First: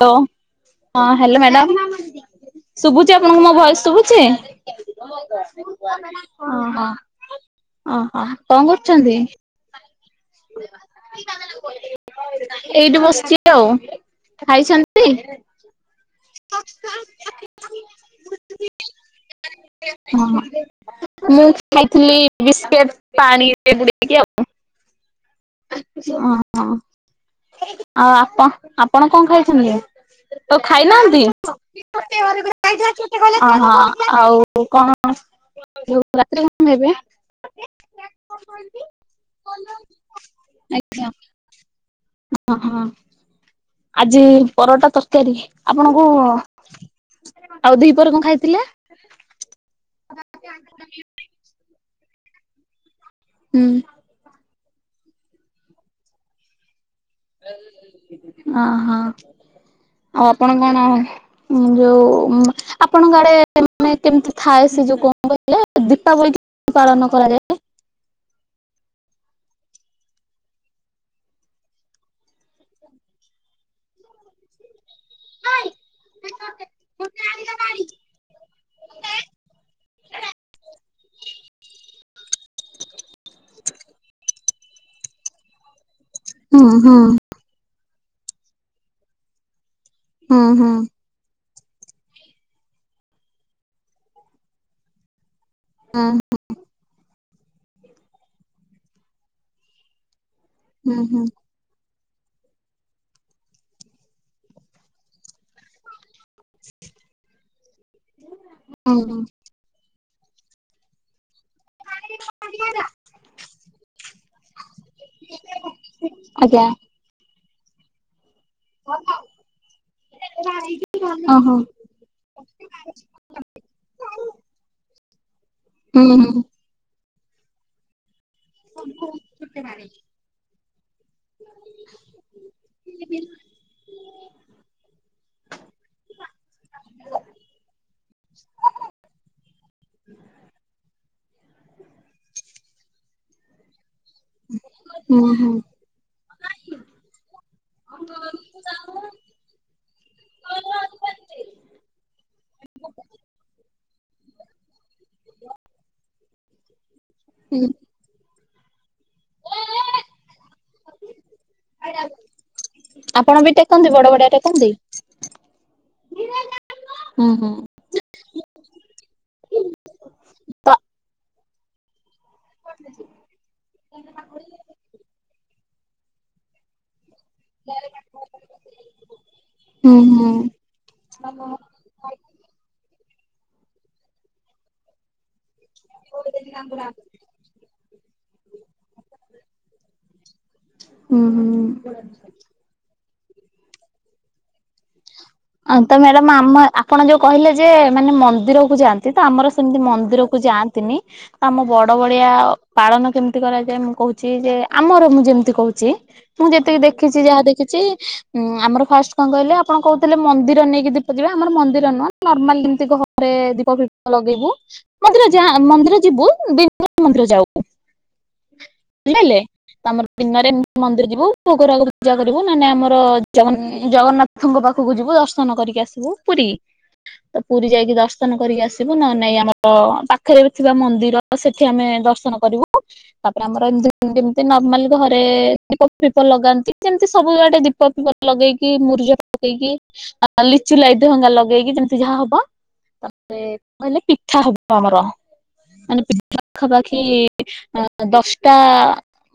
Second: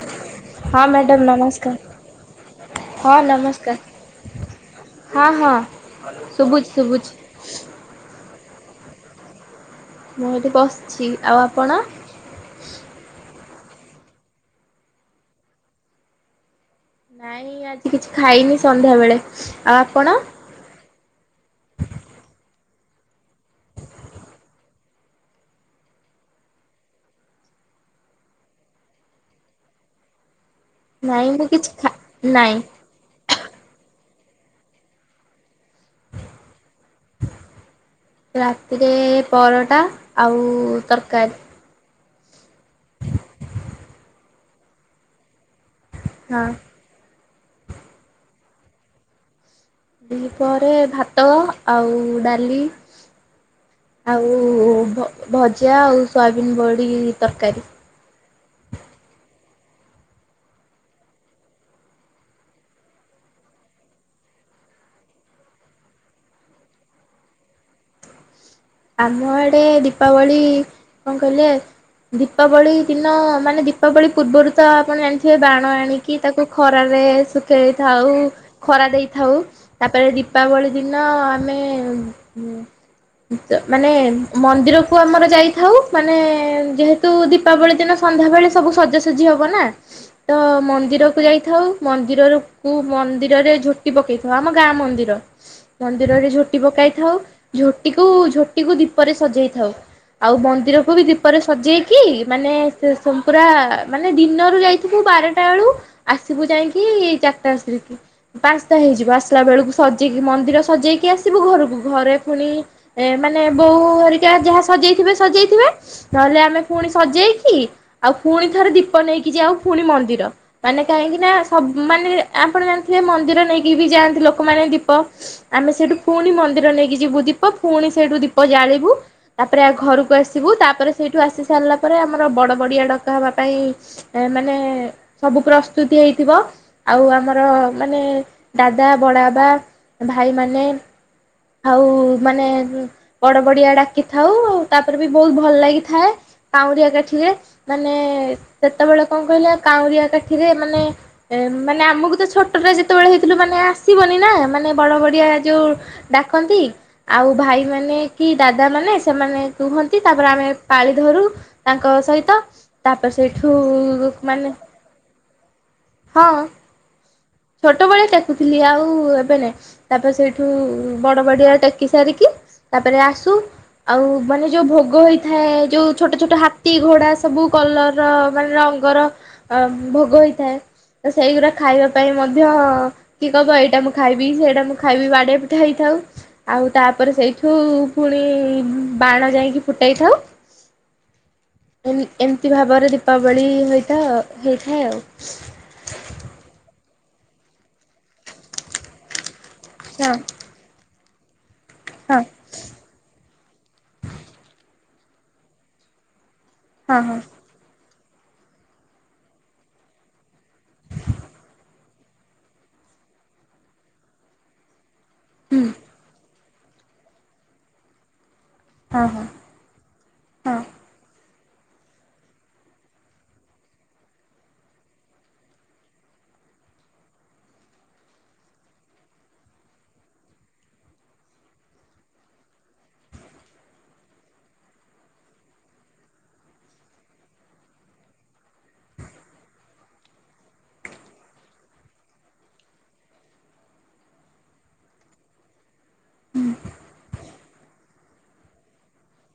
ହ ହଁ ହ ମ୍ୟାଡ଼ାମ ହାଲୋ ମ୍ୟାଡାମ ନମସ୍କାର ଶୁଭୁଛି ହଁ ଆପଣଙ୍କ ମୋ ନମସ୍କାର ଭୟସ ଶୁଭୁଛି, ହ ହଁ ହଁ ଶୁଭୁଛି ହ ଶୁଭୁଛି। ଓହୋ, କଣ କରୁଛନ୍ତି? ମୁଁ ଏଠି ବସିଛି ଆଉ ଆପଣ? ଏଇଠି ବସିଚି। ଉ [unintelligible] ଖାଇଛନ୍ତି? ନାଇଁ ଆଜି କିଛି ଖାଇନି ସନ୍ଧ୍ୟା ବେଳେ, ଆଉ ଆପଣ ମୁଁ ଖାଇଥିଲି ବିସ୍କୁଟ ପାଣିରେ ବୁଡେଇକି ଆଉ ହଁ ଆଉ ଆପଣ, ଆପଣ କଣ ଖାଇଛନ୍ତି? ତ ଖାଇନା ନାଇଁ ମୁଁ କିଛି ଖା ଆଉ ନାଇଁ କଣ? ରାତିରେ କଣ ଖାଇବେ? ରାତିରେ ପରଟା ଆଉ ତରକାରୀ। ହଁ ହଁ ଆଜି ପରଟା ତରକାରୀ। ଆପଣଙ୍କୁ ହଁ ଆଉ ଦିପହରେ କଣ ଖାଇଥିଲେ? ଦିପହରେ ଭାତ ଆଉ ଡାଲି ହୁଁ ଆଉ ଭଜା, ଆଉ ସୋୟାବିିନ ବଡି ଅହୋ, ଆଉ ଆପଣ କଣ ଆ ଁ [unintelligible] ଯୋଉ ଆପଣଙ୍କ ଆଡେ ମାନେ କେମିତି ଥାଏ ସେ ଯୋଉ କଣ କହିଲ ଦୀପାବଳି? ପାଳନ କରାଯାଏ। ଆମ ଆଡେ ଦୀପାବଳି କଣ କହିଲେ ଦୀପାବଳି ଦିନ ମାନେ, ଦୀପାବଳି ପୂର୍ବରୁ ତା ଆପଣ ଜାଣିଥିବେ ବାଣ ଆଣିକି, ତାକୁ ଖରାରେ ଶୁଖେଇଥାଉ, ଖରା ଦେଇଥାଉ ତାପରେ, ଦୀପାବଳି ଦିନ ଆମେ ଥାଉ ମାନେ ହୁଁ ହୁଁ ଯେହେତୁ ଦୀପାବଳି ଦିନ ସନ୍ଧ୍ୟାବେେଳେ ସବୁ ସଜାସଜି ହବ ନା ତ ହୁଁ ହୁଁ। ମନ୍ଦିରକୁୁ ଯାଇକି ଥାଉ, ମନ୍ଦିରକୁ, ମନ୍ଦିରରେ ଝୋଟି ପକେଇଥାଉ, ଆମ ଗାଁ ମନ୍ଦିର। ମନ୍ଦିରରେ ଝୋଟି ପକାଇ ଥାଉ, ଝୋଟିକୁ, ଝୋଟିକୁ ଦୀପରେ ସଜେଇ ଥାଉ। ଆଉ ମନ୍ଦିରକୁ ହୁଁ ବି ହୁଁ ଦୀପରେ ସଜେଇ କି ମାନେ, ପୁରା ମାନେ, ଦିନରୁ ଯାଇଥିବୁ ବାରଟା ବେଳୁ ଆସିବୁ ଯାଇକି ଚାରିଟା ଆସରିକି, ପାଞ୍ଚଟା ହୁଁ ହେଇଯିବ, ହୁଁ ଆସିଲା ବେଳକୁ ସ ମନ୍ଦିର ସଜେଇକି ଆସିବୁ ଘରକୁ, ଘରେ ପୁଣି ଏମାନେ ବୋଉ ହେରିକା ଯାହା ସଜେଇଥିବେ, ସଜେଇଥିବେ, ନହେଲେ ଆମେ ଆଜ୍ଞା ପୁଣି ସଜେଇ କି ଆଉ ପୁଣି ଥରେ ଦୀପ ନେଇକି ଯାଉ ପୁଣି ମନ୍ଦିର, ମାନେ କାହିଁକି ନା ଓହୋ ସବୁ ମାନେ ଆପଣ ଜାଣିଥିବେ ମନ୍ଦି ମନ୍ଦିର ନେଇକି ବି ଯାଆନ୍ତି ଲୋକମାନେ ଦୀପ ଆମେ ସେଇଠୁ ହୁଁ ପୁଣି ହୁଁ। ମନ୍ଦିର ନେଇକି ଯିବୁ ଦୀପ, ପୁଣି ସେଇଠୁ ଦୀପ ଦୀପ ଜାଳିବୁ ତାପରେ ଆ ଘରକୁ ଆସିବୁ ତାପରେ ସେଇଠୁ ଆସି ସାରିଲା ପରେ ଆମର ବଡ ବଡିଆ ଡକା ହେବା ପାଇଁ ମାନେ ସବୁ ପ୍ରସ୍ତୁତି ହେଇଥିବ ଆଉ ଆମର ମାନେ ଦାଦା ବଡ଼ଆବା ଭାଇମାନେ ଆଉ ମାନେ ବଡ ବଡିଆ ଡାକି ଥାଉ ତାପରେ ବି ହୁଁ ବହୁତ ହୁଁ। ଭଲ ଲାଗିଥାଏ କାଉଁରିଆ କାଠିରେ ମାନେ ସେତେବେଳେ କଣ କହିଲ କାଉଁରିଆ କାଠିରେ ମାନେ ମାନେ ଆମକୁ ତ ଛୋଟରେ ଯେତେବେଳେ ହେଇଥିଲୁ ମାନେ ଆସିବନି। ନା ମାନେ ବଡ ବଡିଆ ଯୋଉ ଡାକନ୍ତି ଆଉ ହୁଁ ଭାଇମାନେ କି ଦାଦାମାନେ ସେମାନେ କୁହନ୍ତି ତାପରେ ଆମେ ପାଳି ଧରୁ ତାଙ୍କ ସହିତ ତାପରେ ସେଇଠୁ ଵଡ଼ିଆ ମାନେ ଟେକନ୍ତି। ହଁ। ହୁଁ ହୁଁ। ଛୋଟବେଳେ ଟେକୁଥିଲି ଆଉ ଏବେ ନାଇଁ ତାପରେ ସେଇଠୁ ତ ବଡ ବଡିଆରେ ଟେକି ସାରିକି ତାପରେ ଆସୁ ଆଉ ମାନେ ଯୋଉ ଭୋଗ ହେଇଥାଏ ଯୋଉ ଛୋଟଛୋଟ ହାତୀ ଘୋଡ଼ା। ସବୁ କଲର ମାନେ ରଙ୍ଗର ହୁଁ ଭୋଗ ହୁଁ ହେଇଥାଏ ତ ସେଇଗୁରା ଖାଇବାକୁ। ପାଇଁ ମଧ୍ୟ କିଏ କହିବ ଏଇଟା ମୁଁ ଖାଇବି ସେଇଟା ମୁଁ ଖାଇବି ବାଡ଼ିଆପିଟା ହେଇଥାଉ ଆଉ ତାପରେ ସେଇଠୁ ପୁଣି ବାଣ ଯାଇକି ଫୁଟାଇ ଥାଉ। [inaudible] ଏମ ଏମିତି ଭାବରେ ଦୀପାବଳି ହୋଇଡଥାଏ ହୋଇଥାଏ ଆଉ। ତ ମ୍ୟାଡାମ ଆମ ଆପଣ ଯୋଉ କହିଲେ ଯେ ମାନେ ମନ୍ଦିରକୁ ଯାଆନ୍ତି ତ ଆମର ସେମତି ହଁ ମନ୍ଦିରକୁ ଯାଆନ୍ତିନି। ଆମ ହଁ ବଡବଡିଆ ପାଳନ କେମିତି କରାଯାଏ ମୁଁ କହୁଛି ଯେ ଆମର ମୁଁ ଯେମିତି କହୁଛି। ମୁଁ ଯେତିକି ହଁ ହଁ ଦେଖିଛି ଯାହା ଦେଖିଛି ଉଁ ଆମର ଫାଷ୍ଟ କଣ କହିଲେ ଆପଣ କହୁ ତାହେଲେ ମନ୍ଦିର ନେଇକି ଦୀପ ଯିବେ ଆମର ମନ୍ଦିର ନୁହଁ ନର୍ମାଲ ଯେମିତି ଘରେ ଦୀପଫିପ ଲଗେଇବୁ। ମନ୍ଦିର ଯା ହୁଁ ମନ୍ଦିର ଯିବୁ ବିଲକୁଲ୍ ମନ୍ଦିର ଯାଉ ହଁ ହଁ ହେଲେ ତଆମର ଦିନରେ ହଁ। ମନ୍ଦିର ଯିବୁ କୁକୁରକୁ ପୂଜା କରିବୁ ନହେଲେ ଆମର ଜଗନ ଜଗନ୍ନାଥଙ୍କ ପାଖକୁ ପାଖକୁ ଯିବୁ ଦର୍ଶନ କରିକି ଆସିବୁ ପୁରୀ। ତ ପୁରୀ ଯାଇକି ଦର୍ଶନ କରିକି ଆସିବୁ ନହେଲେ ନାଇଁ ଆମର ପାଖରେ ବି ଥିବା ମନ୍ଦିର ସେଠି ଆମେ ଦର୍ଶନ କରିବୁ ତାପରେ ଆମର ଏମିତି ଯେମତି ନର୍ମାଲି ଘରେ ଦୀପଫିପ ଲଗାନ୍ତି। ଏମିତି ସବୁଆଡେ ଦୀପଫିପ ଲଗେଇକି ମୁୂରୁଜ ପକେଇକି ଲିଚୁ ଲାଇଟ୍ ହଙ୍ଗା ଲଗେଇକି ଯେମିତି ଯାହା ହବ। ତାପରେ କହିଲେ ପିଠା ହବ ଆମର ମାନେ ପିଠା ପାଖାପାଖି [unintelligible] ଦଶ୍ଟା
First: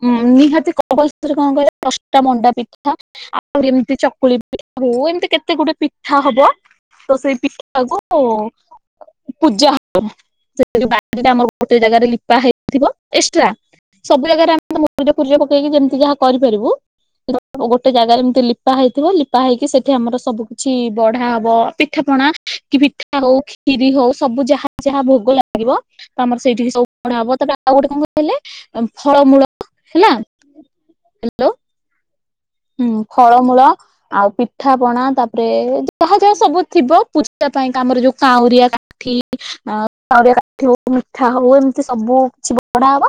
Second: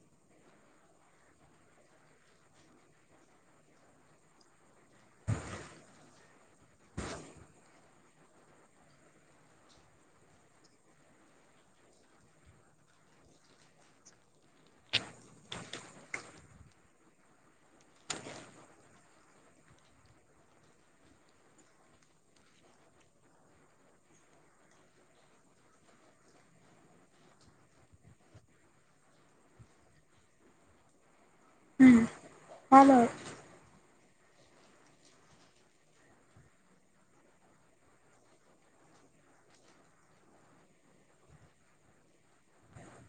ଉଁ ନିହାତି [unintelligible] କଣ କହିଲେ, ଦଶଟା ମଣ୍ଡା ପିଠା ଆଉ ଏମିତି ଚକୁଳି [unintelligible] ଏମିତି କେତେ ଗୁଡେ ପିଠା ହବ, ତ ସେଇ ପିଠା କୁ ପୂଜା ହବ [unintelligible] ଆମର ଗୋଟେ ଜାଗାରେ ଲିପା ହେଇଥିବ ଏକ୍ସ୍ ଟ୍ରା। ସବୁ ଜାଗାରେ ଆମେ [unintelligible] ଫୁରୁଜ ପକେଇକି, ଯେମିତି ଯାହା କରିପାରିବୁ। [unintelligible] ଗୋଟେ ଜାଗାରେ ଏମିତି ଲିପା ହେଇଥିବ ଲିପ ତା ହେଇକି ସେଠି ଆମର ସବୁ କିଛି ବଢା ହବ। ପିଠା ପଣା, କି ପିଠା ହଉ, ଖିରି ହଉ ସବୁ ଯାହା ଯାହା ଭୋଗ ଲାଗିବ, ତ ଆମର ସେଇଠିକି ସବୁ ବଢା ହବ। ତେବେ ଆଉ ଗୋଟେ କଣ କହିଲେ, ଫଳମୂଳ ହେଲା [inaudible] ହାଲୋ ହୁଁ। ହୁଁ, ଫଳମୂଳ ଆଉ ପିଠାପଣା, ତାପରେ ଯାହା ଯାହା ସବୁ ଥିବ ପୂଜା ପାଇଁ କି ଆମର ଯୋଉ କାଉଁରିଆ [unintelligible] ହଉ ମିଠା ହଉ ଏମିତି ସବୁ କିଛି ବଢା ହବ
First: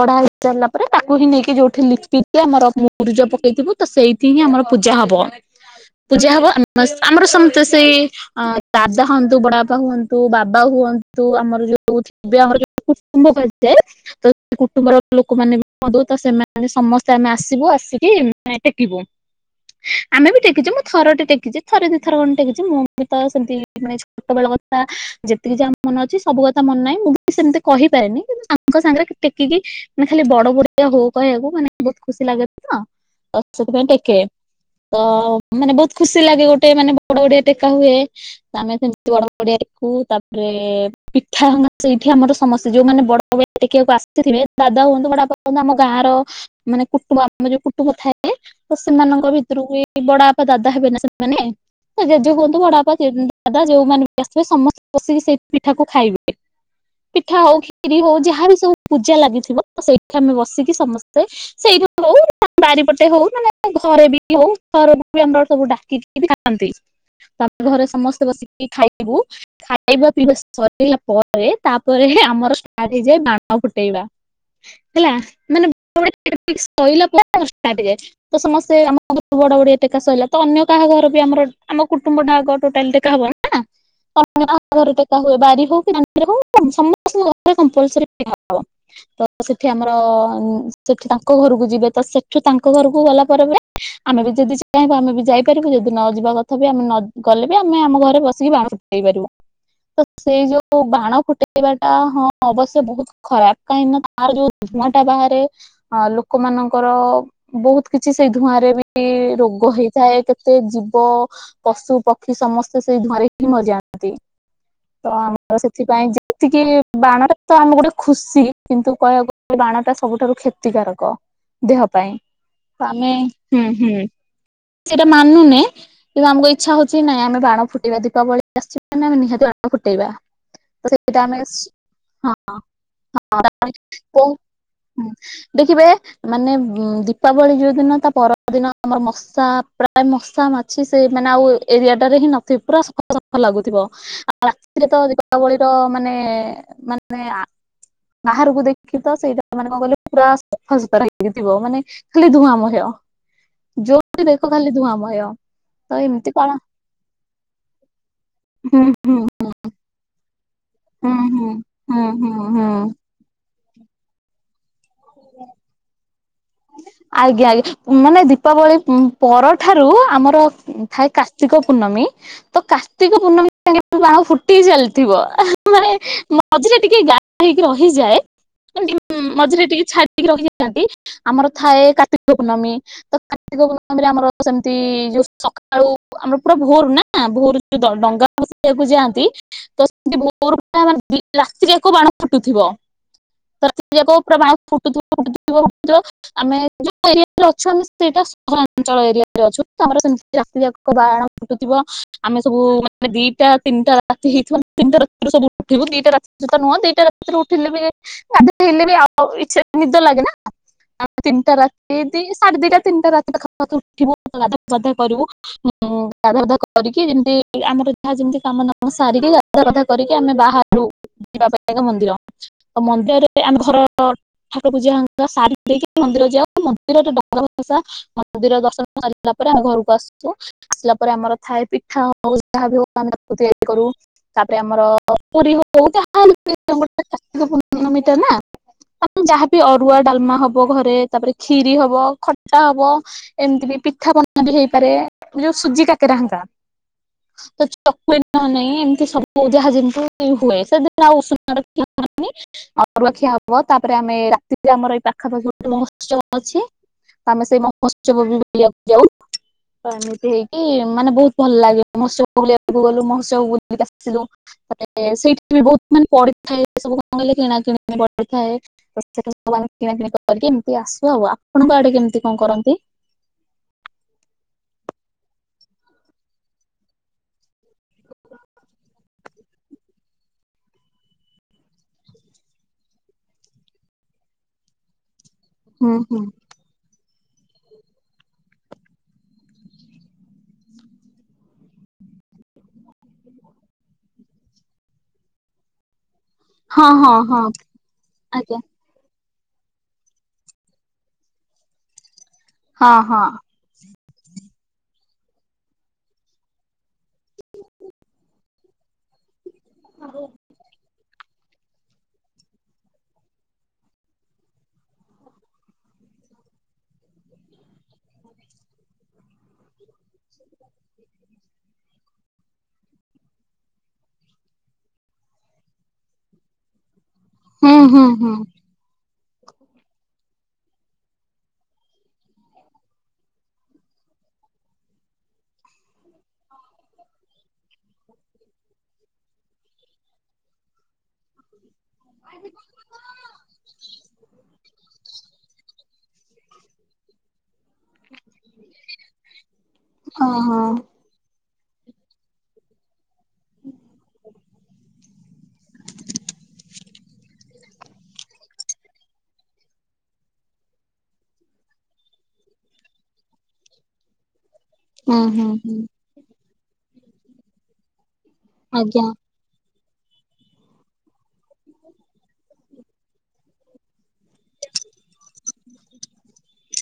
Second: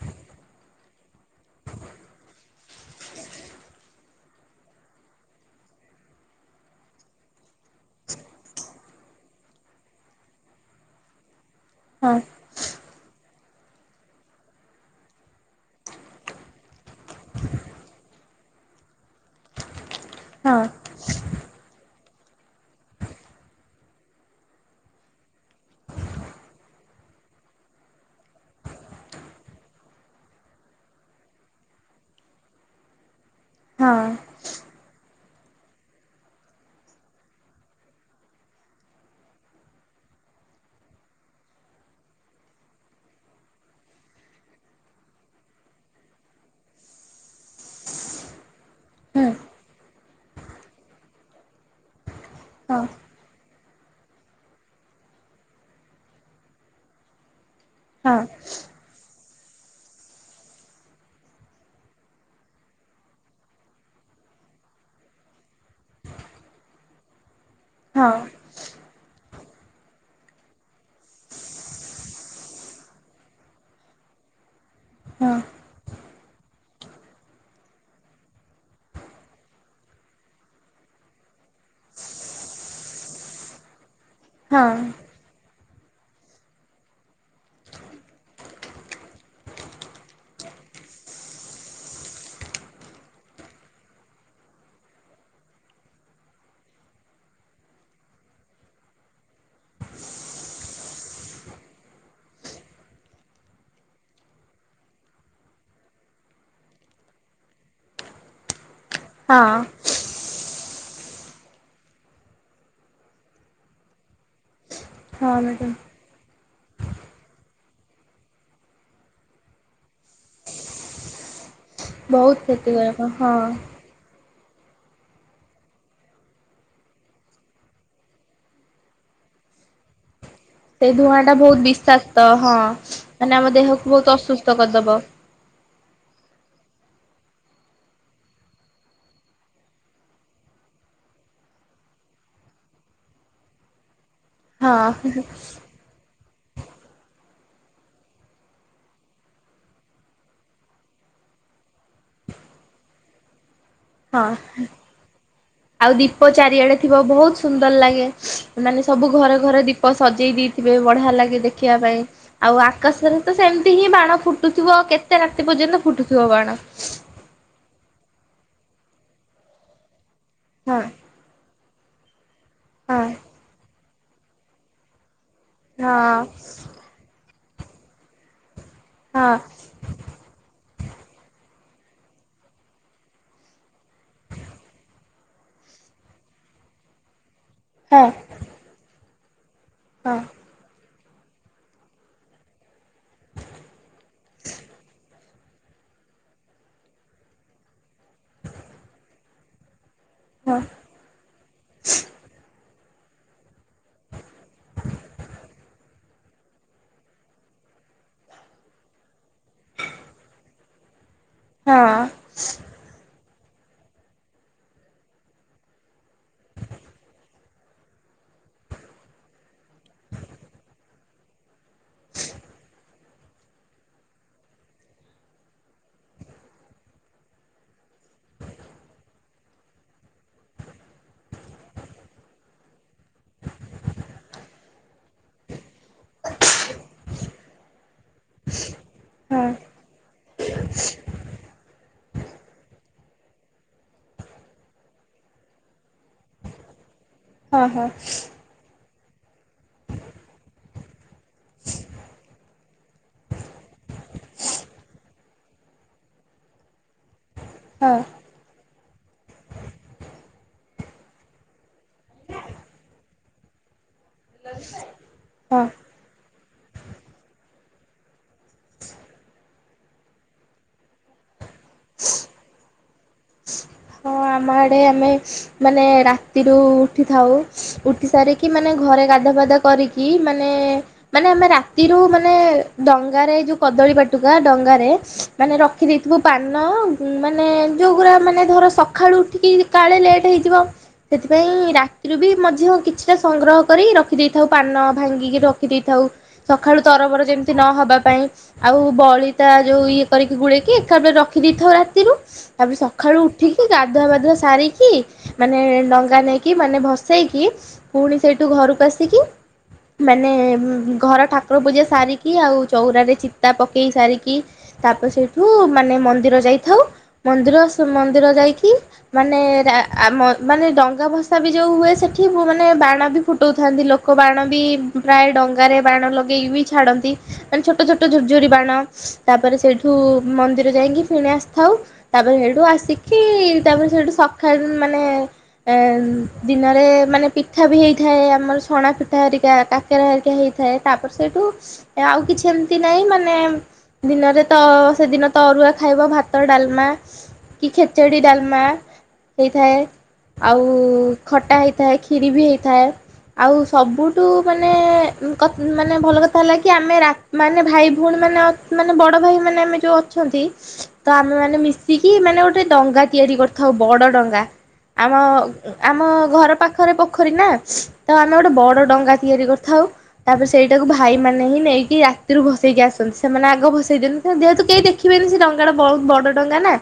ବଢା [unintelligible] [unintelligible] ପରେ ତାକୁ ହିଁ ନେଇକି ଯୋଉଠି ଲିପି କି ଆମର ମୁରୁଜପକେଇଥିବୁ ତ ସେଇଥି ହିଁ ଆମର ପୂଜା ହବ। ପୂଜା ହବ ଆମ ଆମର ସମତେ ସେଇ ଆ ଦାଦା ହୁଅନ୍ତୁ, ବଡ ବାପା ହୁଅନ୍ତୁ, ବାବା ହୁଅନ୍ତୁ, ଆମର ଯୋଉ ଥିବେ ଆମର ଯଉ [unintelligible] [unintelligible] କୁଟୁମ୍ବର ଲୋକମାନେ [unintelligible] ସେମାନେ ସମସ୍ତେ ଆମେ ଆସିବୁ। ଆସିକି ଟେକିବୁ, ଆମେ ବି ଟେକିଛୁ, ମୁଁ ଥର ଟେ ଟେକିଛି। ଥରେ ଦି ଥର ମୁଁ ବି ତ ସେମିତି ମାନେ ଛୋଟବେଳ କଥା ଯେତିକି, ଯାହା ମନେ ଅଛି ସବୁ କଥା ମନେ ନାହିଁ। ମୁଁ ବି ସେମିତି କହିପାରେନି, କିନ୍ତୁ ସାଙ୍କ ସାଙ୍ଗରେ ଟେକିକି ମାନେ ଖାଲି ବଡ ବଡିଆ ହୋ କହିବାକୁ ମାନେ ବହୁ ଖୁସି ଲାଗେ ତ। ତ ସେଥିପାଇଁ ଟେକେ, ତ ମାନେ, ବହୁତ ଖୁସି ଲାଗେ ଗୋଟେ ମାନେ ବଡ ବଡିଆ ଟେକା ହୁଏ। ଆମେ ସେମତି ବଡ ବଡିିଆ ଟେକୁ ତାପରେ ଏ ପିଠା ସେଇଠି ଆମର ସମସ୍ତେ ଯୋଉମାନେ ବଡ ବଡିଆ ଟେକିବାକୁ ଆସିଥିବେ, ଦାଦା ହୁଅନ୍ତୁ ବଡ ବାପା ହୁଅନ୍ତୁ ମାନେ ଆମ ଗାଁ ର ମାନେ କୁଟୁମ୍ବ ଆମ ଯୋଉ କୁଟୁ ତ ସେମାନଙ୍କ ଭିତରୁ ବି ବଡ ବାପା, ଦାଦା ହେବେ ନା ସେମାନେ କୁହନ୍ତୁ ବଡ ବାପା ସେଇ ଦାଦା, ଯୋଉମାନେ ବି ଆସିଥିବେ ସମସ୍ତେ ବସିକି ସେଇ ପିଠାକୁ ଖାଇବେ। ପିଠା ହଉ କି ଖିରି ହଉ ଯାହା ବିି ସବୁ ପୂଜା ଲାଗିଥିବ, ସେଇଠି ଆମେ ବସିକି ସମସ୍ତେ ସେଇ ହଉ ବାରିପଟେ ହଉ, ମାନେ ଘରେ ବି ହଉ, ଘରକୁ ବି ଆମର ସବୁ ଡାକିକି ବି ଖାଆନ୍ତି। ତାପରେ ଘରେ ସମସ୍ତେ ବସିକି ଖାଇବୁ ଖାଇବା ପିଇବା ସରିଲା ପରେ, ତାପରେ ହେ ଆମର ଷ୍ଟାଟ ହେଇଯାଏ ବାଣ ଫୁଟେଇବା ହେଲା ମାନେ [unintelligible] ସଇଲା [unintelligible] ଷ୍ଟାଟ ହେଇଯାଏ ତ ସମସ୍ତେ ଆମ ବଡ ବଡିଆ ଟେକା ସଇଲା, ତ ଅନ୍ୟ କାହା ଘର ବି ଆମର ଆମ କୁଟୁମ୍ବ ଟୋଟାଲି ଟେକା ହବ ନା, ଟେକା ହୁଏ ବାରି ହଉ [unintelligible] ସମସ୍ତଙ୍କ [unintelligible] ସେଠି ଆମର ସେଠି ତାଙ୍କ ଘରକୁ ଯିବେ। ତ ସେଠୁ ତାଙ୍କ ଘରକୁ ଗଲା ପରେ ପରେ ଆମେ ବି ଯଦି ଚାହିଁବୁ ଆମେ ବି ଯାଇପାରିବୁ, ଯଦି ନ ଯିବା କଥା ବି ଆମେ ନ ଗଲେ ବି ଆମେ ଆମ ଘରେ ବସିକି ବାଣ ଫୁଟେଇ ପାରିବୁ। ତ ସେଇ ଯୋଉ ବାଣ ଫୁଟେଇବା ଟା ହଁ ଅବଶ୍ୟ ବହୁତ ଖରାପ, କାହିଁକି ନା ତାର ଯୋଉ ଧୂଆଁ ଟା ବାହାରେ, ଲୋକମାନ ର ବହୁତ କିଛି ସେଇ ଧୂଆଁ ରେ ବି ରୋଗ ହେଇଥାଏ କେତ ଏ ଜୀବ ପଶୁ, ପକ୍ଷୀ ସମସ୍ତେ ସେଇ ଧୂଆଁରେ ହିଁ ମରିଯାଆନ୍ତି। ତ ହଁ ଆମର ମ୍ୟାଡ଼ାମ ସେଥିପାଇଁ ଜା ଟିକିଏ ବାଣଟା ତ ଆମେ ଗୋଟେ ଖୁସି କିନ୍ତୁ କହିବାକୁ ଗଲେ ବାଣଟା ସବୁଠାରୁ କ୍ଷତିକାରକ। ଦେହ ପାଇଁ ବହୁତ କ୍ଷତିକାରକ ଆମେ ହଁ ହୁଁ ହୁଁ। ସେଇଟା ମାନୁନେ କିନ୍ତୁ ଆମକୁ ଇଛା ହଉଛି ନାଇଁ ଆମେ ବାଣ ଫୁଟେଇବା ଦୀପାବଳି ଆସିଚି ମାନେ ଆମେ ନିହାତି ବା ଫୁଟେଇବା ତ ସେଇ ଧୂଆଁ ସେଇଟା ଟା ଆମେ ବହୁତ ବିଷାକ୍ତ ମାନେ ଆମ ଦେହକୁ ବହୁତ ହଁ ଅସୁସ୍ଥ କରିଦବ [inaudible] ଦେଖିବେ ମାନେ ଦୀପାବଳି ଯୋଉ ଦିନ ତା ପରଦିନ ଆମର ମଶା ପ୍ରାୟ ମଶା ମାଛି ସେ ମାନେ ଆଉ ଏରିଆ ଟାରେ ହିଁ ନଥିବ ପୁରା ସଫା ସଫା ଲାଗୁଥିବ ରାତିରେ ତ ହଁ ଦୀପାବଳିର ମାନେ ମାନେ ବାହାରକୁ ଦେଖି ତ ସେଇଟା ମାନେ କଣ କହିଲେ ପୁରା ସଫାସୁତରା ଲାଗିଥିବ ମାନେ ଖାଲି ଧୂଆଁମୟ ଯୋଉଠି ହଁ ଦେଖ ଖାଲି ଧୂଆଁମୟ। ଆଉ ତ ଦୀପ ଏମିତି କଣ ଚାରିଆଡେ ଥିବ ବହୁତ ସୁନ୍ଦର ଲାଗେ ହୁଁ ମାନେ ସବୁ ହୁଁ ଘରେ ଘରେ ଦୀପ ସଜେଇ ଦେଇ ଥିବେ ହୁଁ ବଢିଆ ଲାଗେ ହୁଁ ଦେଖିବା ପାଇଁ ହୁଁ ହୁଁ ଆଉ ହୁଁ। ଆକାଶରେ ତ ସେମିତି ହିଁ ବାଣ ଫୁଟୁ ଥିବ କେତେ ରାତି ପର୍ଯ୍ୟନ୍ତ ଫୁଟୁଥିବ ବାଣ। ଆଜ୍ଞା ଆଜ୍ଞା ମାନେ ଦୀପାବଳି ପରଠାରୁ ଆମର ହଁ ଥାଏ କାର୍ତ୍ତିକ ପୂର୍ଣ୍ଣମୀ। ତ ହଁ କାର୍ତ୍ତିକ ପୂର୍ଣ୍ଣମୀ ସାଙ୍ଗ ବାଣ ଫୁଟି ଚାଲିଥିବ ମାନେ ହଁ ମଝିରେ ଟିକେ ହେଇକି ରହିଯାଏ ଏ ହଁ ମଝିରେ ଟିକେ ରହିଯାଇଥାନ୍ତି ଆମର ଥାଏ କାର୍ତ୍ତିକ ପୂର୍ଣ୍ଣମୀ ତ କାର୍ତ୍ତିକ ପୂର୍ଣ୍ଣମୀରେ ଆମର ସେମିତି ଯୋଉ ସକାଳୁ ଆମର ପୁରା ଭୋର ନା ଭୋର ଯଉ ହଁ ଡଙ୍ଗା ଭସେଇବାକୁ ଯାଆନ୍ତି ତ ସେ ହଁ ଭୋର ପୁରା ମାନେ ରାତିରେ ଯାକ ବାଣ ଫୁଟୁଥିବ ତ ରାତିଯାକ ପୁରା ବାଣ ଫୁଟୁଥିବ ଫୁୁଟୁଥିବ ଫୁଟୁଥିବ ଆମେ ଯୋଉ ଏରିଆରେ ଅଛୁ ଆମେ ସେଇଟା ସହରାଞ୍ଚଳ ଏରିଆ। ରେ ଅଛୁ ଆମର ସେମିତି ହଁ ରାତି ଯାକ ବାଣ ଫୁଟୁଥିବ ଆମେ ସବୁ ମାନେ ଦିଟା ତିନଟା ରାତି ହେଇଥିବ ତିନଟା ରାତିରେ ସବୁ ଉଠିବୁ ଦିଟ ରାତିରେ ତ ନୁହଁ ଦିଟା ରାତିରେ ଉଠିଲେ ବି [unintelligible] ହେଲେ ବି ଆଉ ଇଛା ନିଦ ଲାଗେ ନା? ତିନଟା ହଁ ରାତି ଦି ସାଢେ ଦିଟା ତିନଟା ରାତି ପାଖା ଉଠିବୁ ଗାଧାବାଧା କରିବୁ। ଗାଧାବାଧା କରିକି ଯେମିତି ଆମର ଯାହା ଯେମିତି କାମ କାମଧାମ ସାରିକି ଗାଧୁଆପାଧା କରିକି ଆମେ ବାହାରୁ ଯିବାପାଇଁ। ଏ ଏକ ମନ୍ଦିର ମନ୍ଦିରରେ ଆମେ ଘର ଠାକୁର ପୂଜା ସାରିଦେଇକି ମନ୍ଦିର ଯାଉ ମନ୍ଦିରରେ ଡଙ୍ଗା ଭସା ମନ୍ଦିର ଦର୍ଶନ ସରିଲା ପରେ ଆମେ ଘରକୁ ଆସୁଛୁ ଆସିଲା ପରେ ଆମର ଥାଏ ପିଠା ହଉ ଯାହାବି ହଉ ଆମେ ତିଆରି କରୁ। ତାପରେ ଆମର ପୁରୀ ହଉ ଯାହାହେଲେ ମିଟର ନା [unintelligible] ହଁ ଯାହାବି ଅରୁଆ ଡାଲମା ହବ ଘରେ ତାପରେ ଖିରି ହବ ଖଟା ହବ ଏମିତି ବି ପିଠା ପଣା ବି ହେଇପାରେ ଯୋଉ ସୁଜି କାକେରା ହେରିକା ତ ହଁ ହଁ ଚକଲେଟ ନ ନେଇ ଏମତି ସବୁ ଯାହା ଯେ ହୁଏ ସେଦିନ ଆଉ ଉଷୁନା ଖିଆ ହଉନି ଅରୁଆ ଖିଆ। ହବ ତାପରେ ଆମେ ରାତିରେ ଆମର ଏଇ ପାଖପାଖି ଗୋଟେ ମହୋତ୍ସବ ଅଛି। ତମେ ସେଇ ହଁ ମହୋତ୍ସବ ବି ବୁଲିବାକୁ ଯାଉ ତ ଏମିତି ହେଇ ମାନେ ବହୁତ ଭଲ ଲାଗେ ମହୋତ୍ସବ ବୁଲିବାକୁ ଗଲୁ ମହୋତ୍ସବ ବୁଲିକି ଆସି ସେ ଜଉ ତା ପରେ ସେଇଠି ବି ହଁ। ବହୁତ ମାନେ ପଡିଥାଏ ସବୁ କିଣା କିଣି କ ଥାଏ ତ ସୋ କିଣାକିଣି କରିକି ଏମିତି ଆସୁ ଆଉ ଆପଣଙ୍କ ଆଡେ କେମିତି କଣ କରନ୍ତି? [unintelligible] ହଁ ଆମ ଆଡେ ଆମେ ମାନେ ରାତିରୁ ଉଠିଥାଉ ଉଠି ସାରିକି ମାନେ ଘ ରେ ଗାଧାପାଧା କରିକି ମାନେ ମାନେ ଆମେ ରାତିରୁ ମାନେ ଡଙ୍ଗାରେ ଏଇଯୁ କଦଳୀ ବାଟୁକା ଡଙ୍ଗାରେ ମାନେ ରଖି ହୁଁ ଦେଇଥିବୁ ହୁଁ ପାନ ମାନେ ଯୋଉଗୁଡ଼ା ମାନେ ଧର ସକାଳୁ ଉଠିକି କାଳେ ଲେଟ୍ ହେଇଯିବ। ସେଥିପାଇଁ ରାତିରୁ ବି ମଧ୍ୟ କିଛିଟା ସଂଗ୍ରହ କରି ରଖିଦେଇଥାଉ ପାନ ଭାଙ୍ଗିକି ରଖିଦେଇଥାଉ। ସକାଳୁ ହଁ ହଁ ତରବର ହଁ ଯେମିତି ନହବା ପାଇଁ ଆଜ୍ଞା ଆଉ ବଳି ତା ଯୋଉ ଇଏ କରିକି ଗୁଳେଇକି ଏକାପରେ ରଖିଦେଇଥାଉ ରାତିରୁ ତାପରେ ହଁ ସକାଳୁ ହଁ ଉଠିକି ଗା ଧୁଆବାଧୁଆ ସାରିକି ମାନେ ଡଙ୍ଗା ନେଇକି ମାନେ ଭସେଇକି ପୁଣି ସେଇଠୁ ଘରକୁ ଆ ଆସିକି ମାନେ ଘର ଠା ଠାକୁର ପୂଜା ସାରିକି ଆଉ ଚଉରାରେ ଚିତା ପକେଇ ସାରିକି ତାପ ସେଇଠୁ ମାନେ ମନ୍ଦିର ପାଇଥାଉ। ମନ୍ଦିର ମନ୍ଦିର ଯାଇକି ମାନେ ମାନେ ଡଙ୍ଗା ଭସା ବି ଯେଉଁ ହୁଏ ସେଠି ସେ ମାନେ ବାଣ ବି ଫୁଟାଉଥାନ୍ତି ଲୋକ ବାଣ ବି ପ୍ରାୟ ଡଙ୍ଗାରେ ବାଣ ଲଗାଇକି ବି ଛାଡ଼ନ୍ତି। ମାନେ ହୁଁ ଛୋଟ ଛୋଟ ହୁଁ ହୁଁ। ଝୁୁରଝୁରି ବାଣ ତାପରେ ସେଇଠୁ ମନ୍ଦିର ଯାଇକି ପୁଣି ଆସିଥାଉ। ତାପରେ ସେଇଠୁ ଆସିକି ତାପରେ ସେଇଠୁ ସକାଳ ମାନେ ଏ ଦିନରେ ମାନେ ପିଠା ବି ହେଇଥାଏ ଆମର ସଣା ପିଠା ହେରିକା କାକେରା ହେରିକା ହେଇଥାଏ ତାପରେ ସେଇଠୁ ଏ ଆଉ କିଛି ଏମିତି ନାଇ ମାନେ ଦିନରେ ତ ସେଦିନ ଅରୁଆ ଖାଇବ ଭାତ ଡାଲମା କି ଖେଚଡ଼ି ଡାଲମା ହେଇଥାଏ ହଁ ହଁ ଆଉ ଖ ଅଟା ହେଇଥାଏ ଖିରୀ ବି ହୋଇଥାଏ। ଆଉ ସବୁଠୁ ମାନେ କ ମାନେ ଭଲ କଥା ହେଲା କି ଆମେ ମାନେ ଭାଇ ଭଉଣୀ ମାନ ମାନେ ବଡ ଭାଇ ମାନେ ଆମେ ଯୋଉ ଅଛନ୍ତି ତ ଆମେ ମନେ ମିଶି ଶିକି ମାନେ ଗୋଟେ ଡଙ୍ଗା ତିଆରି କରିଥାଉ ବଡ ଡଙ୍ଗା ଆମ ହୁଁ ହୁଁ ହୁଁ ଆମ ଘର ପାଖ ପାଖରେ ପୋଖରୀ ନା ତ ଆମେ ଗୋଟେ ବଡ ଆଜ୍ଞା ଡଙ୍ଗା ତିଆରି କରିଥାଉ। ତାପରେ ସେଇଟାକୁ ଭାଇ ମାନେ ହିଁ ନେଇକି ରାତିରୁ ଭସେଇକି ଆସନ୍ତି ସେମାନେ ଆଗ ଭସେଇ ଦିଅନ୍ତି [unintelligible] ଦେହ ତୁ କେହି ଦେଖ ଦେଖିବନି ସେ ଡଙ୍ଗା ଟା ବହୁତ ବଡ ଡଙ୍ଗା ନା।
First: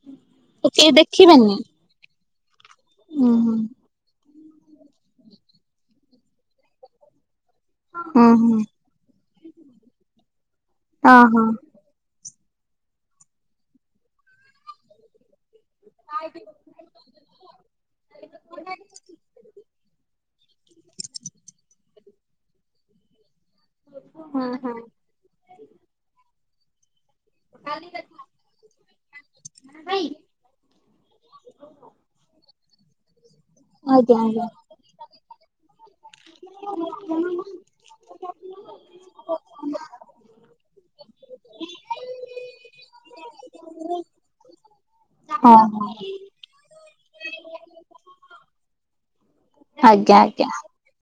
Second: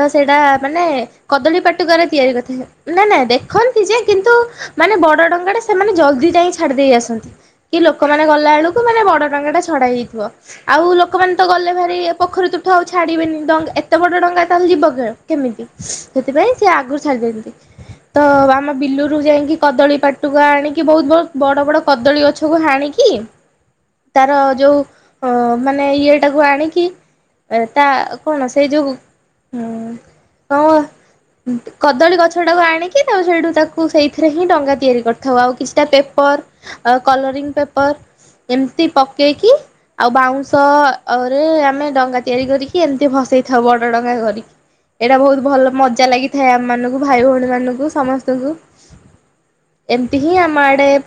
ତ ସେଇଟା ତ ମାନେ କେହି ଦେଖିବେନି। କଦଳୀ ପାଟୁ ଗରେ ତିଆରି କଥା ନା ନାଇଁ ହୁଁ ହୁଁ ଦେଖନ୍ତି ଯେ କିନ୍ତୁ ମାନେ ବଡ ଡଙ୍ଗା ଟେ ସେମାନେ ଜଲଦି ଯାଇ ଛାଡି ଦେଇେଇ ଆସନ୍ତି କି ଲୋକମାନୋନ ହୁଁ ଗଲା ହୁଁ ବେଳକୁ ମାନେ ବଡ ଡଙ୍ଗା ଟା ଛଡା ହୋଇଥିବ ଆଉ ହଁ ଲୋକମାନେ ହଁ। ତ ଗଲେ ଭାରି ପୋଖରୀ ତୁଠ ଆଉ ଛାଡିବେନି ଡ ଏ କେତେ ବଡ ଟଙ୍କା ତାହେଲେ ଯିବ କେ କେମିତି ସେଥିପାଇଁ ସେ ଆଗରୁ ଛାଡ଼ିଦିଅନ୍ତି। ତ ଆମ ବିଲୁରୁୁ ଯାଇକି କଦଳୀ ପାଟୁକା ଆଣିକି ବହୁତ ବହୁତ ବଡ ବଡ କଦଳୀ ଅଛି ଗଛକୁ ହାଣିକି ତାର ହଁ ହଁ ଯୋଉ ମାନେ ଇଏଟାକୁ ଆଣିକି ଏଟା କଣ ସେଇ ଯୋଗୁ ହୁଁ [unintelligible] କଦଳୀ ଗଛ ଟାକୁ ଆଣିକି ତାପରେ ସେଇଠୁ ତାକୁ ଆଜ୍ଞା ସେଇଥିରେ ଆଜ୍ଞା ହିଁ ଡଙ୍ଗା ତିଆରି କରିଥାଉ ଆଉ କିଛିଟା ପେ ପର କଲରିଙ୍ଗି ପେପର ଏମିତି ପକେଇକି ଆଉ ବାଉଁଶ ଅ ରେ ଆମେ ଡଙ୍ଗା ତିଆରି କରିକି ଏମିତି ଭସେଇ ଥାଉ ବଡ ଡଙ୍ଗା କରିକି। ଏଇଟା ବହୁତ ହଁ ଭଲ ହଁ ମଜା ଲାଗିଥାଏ ଆମ ମାନଙ୍କୁ ଭାଇ ଭଉଣୀ ମାନଙ୍କୁ ସମସ୍ତଙ୍କୁ। ଆଜ୍ଞା ଏମିତି ହିଁ ଆଜ୍ଞା। ଆମ ଆଡେ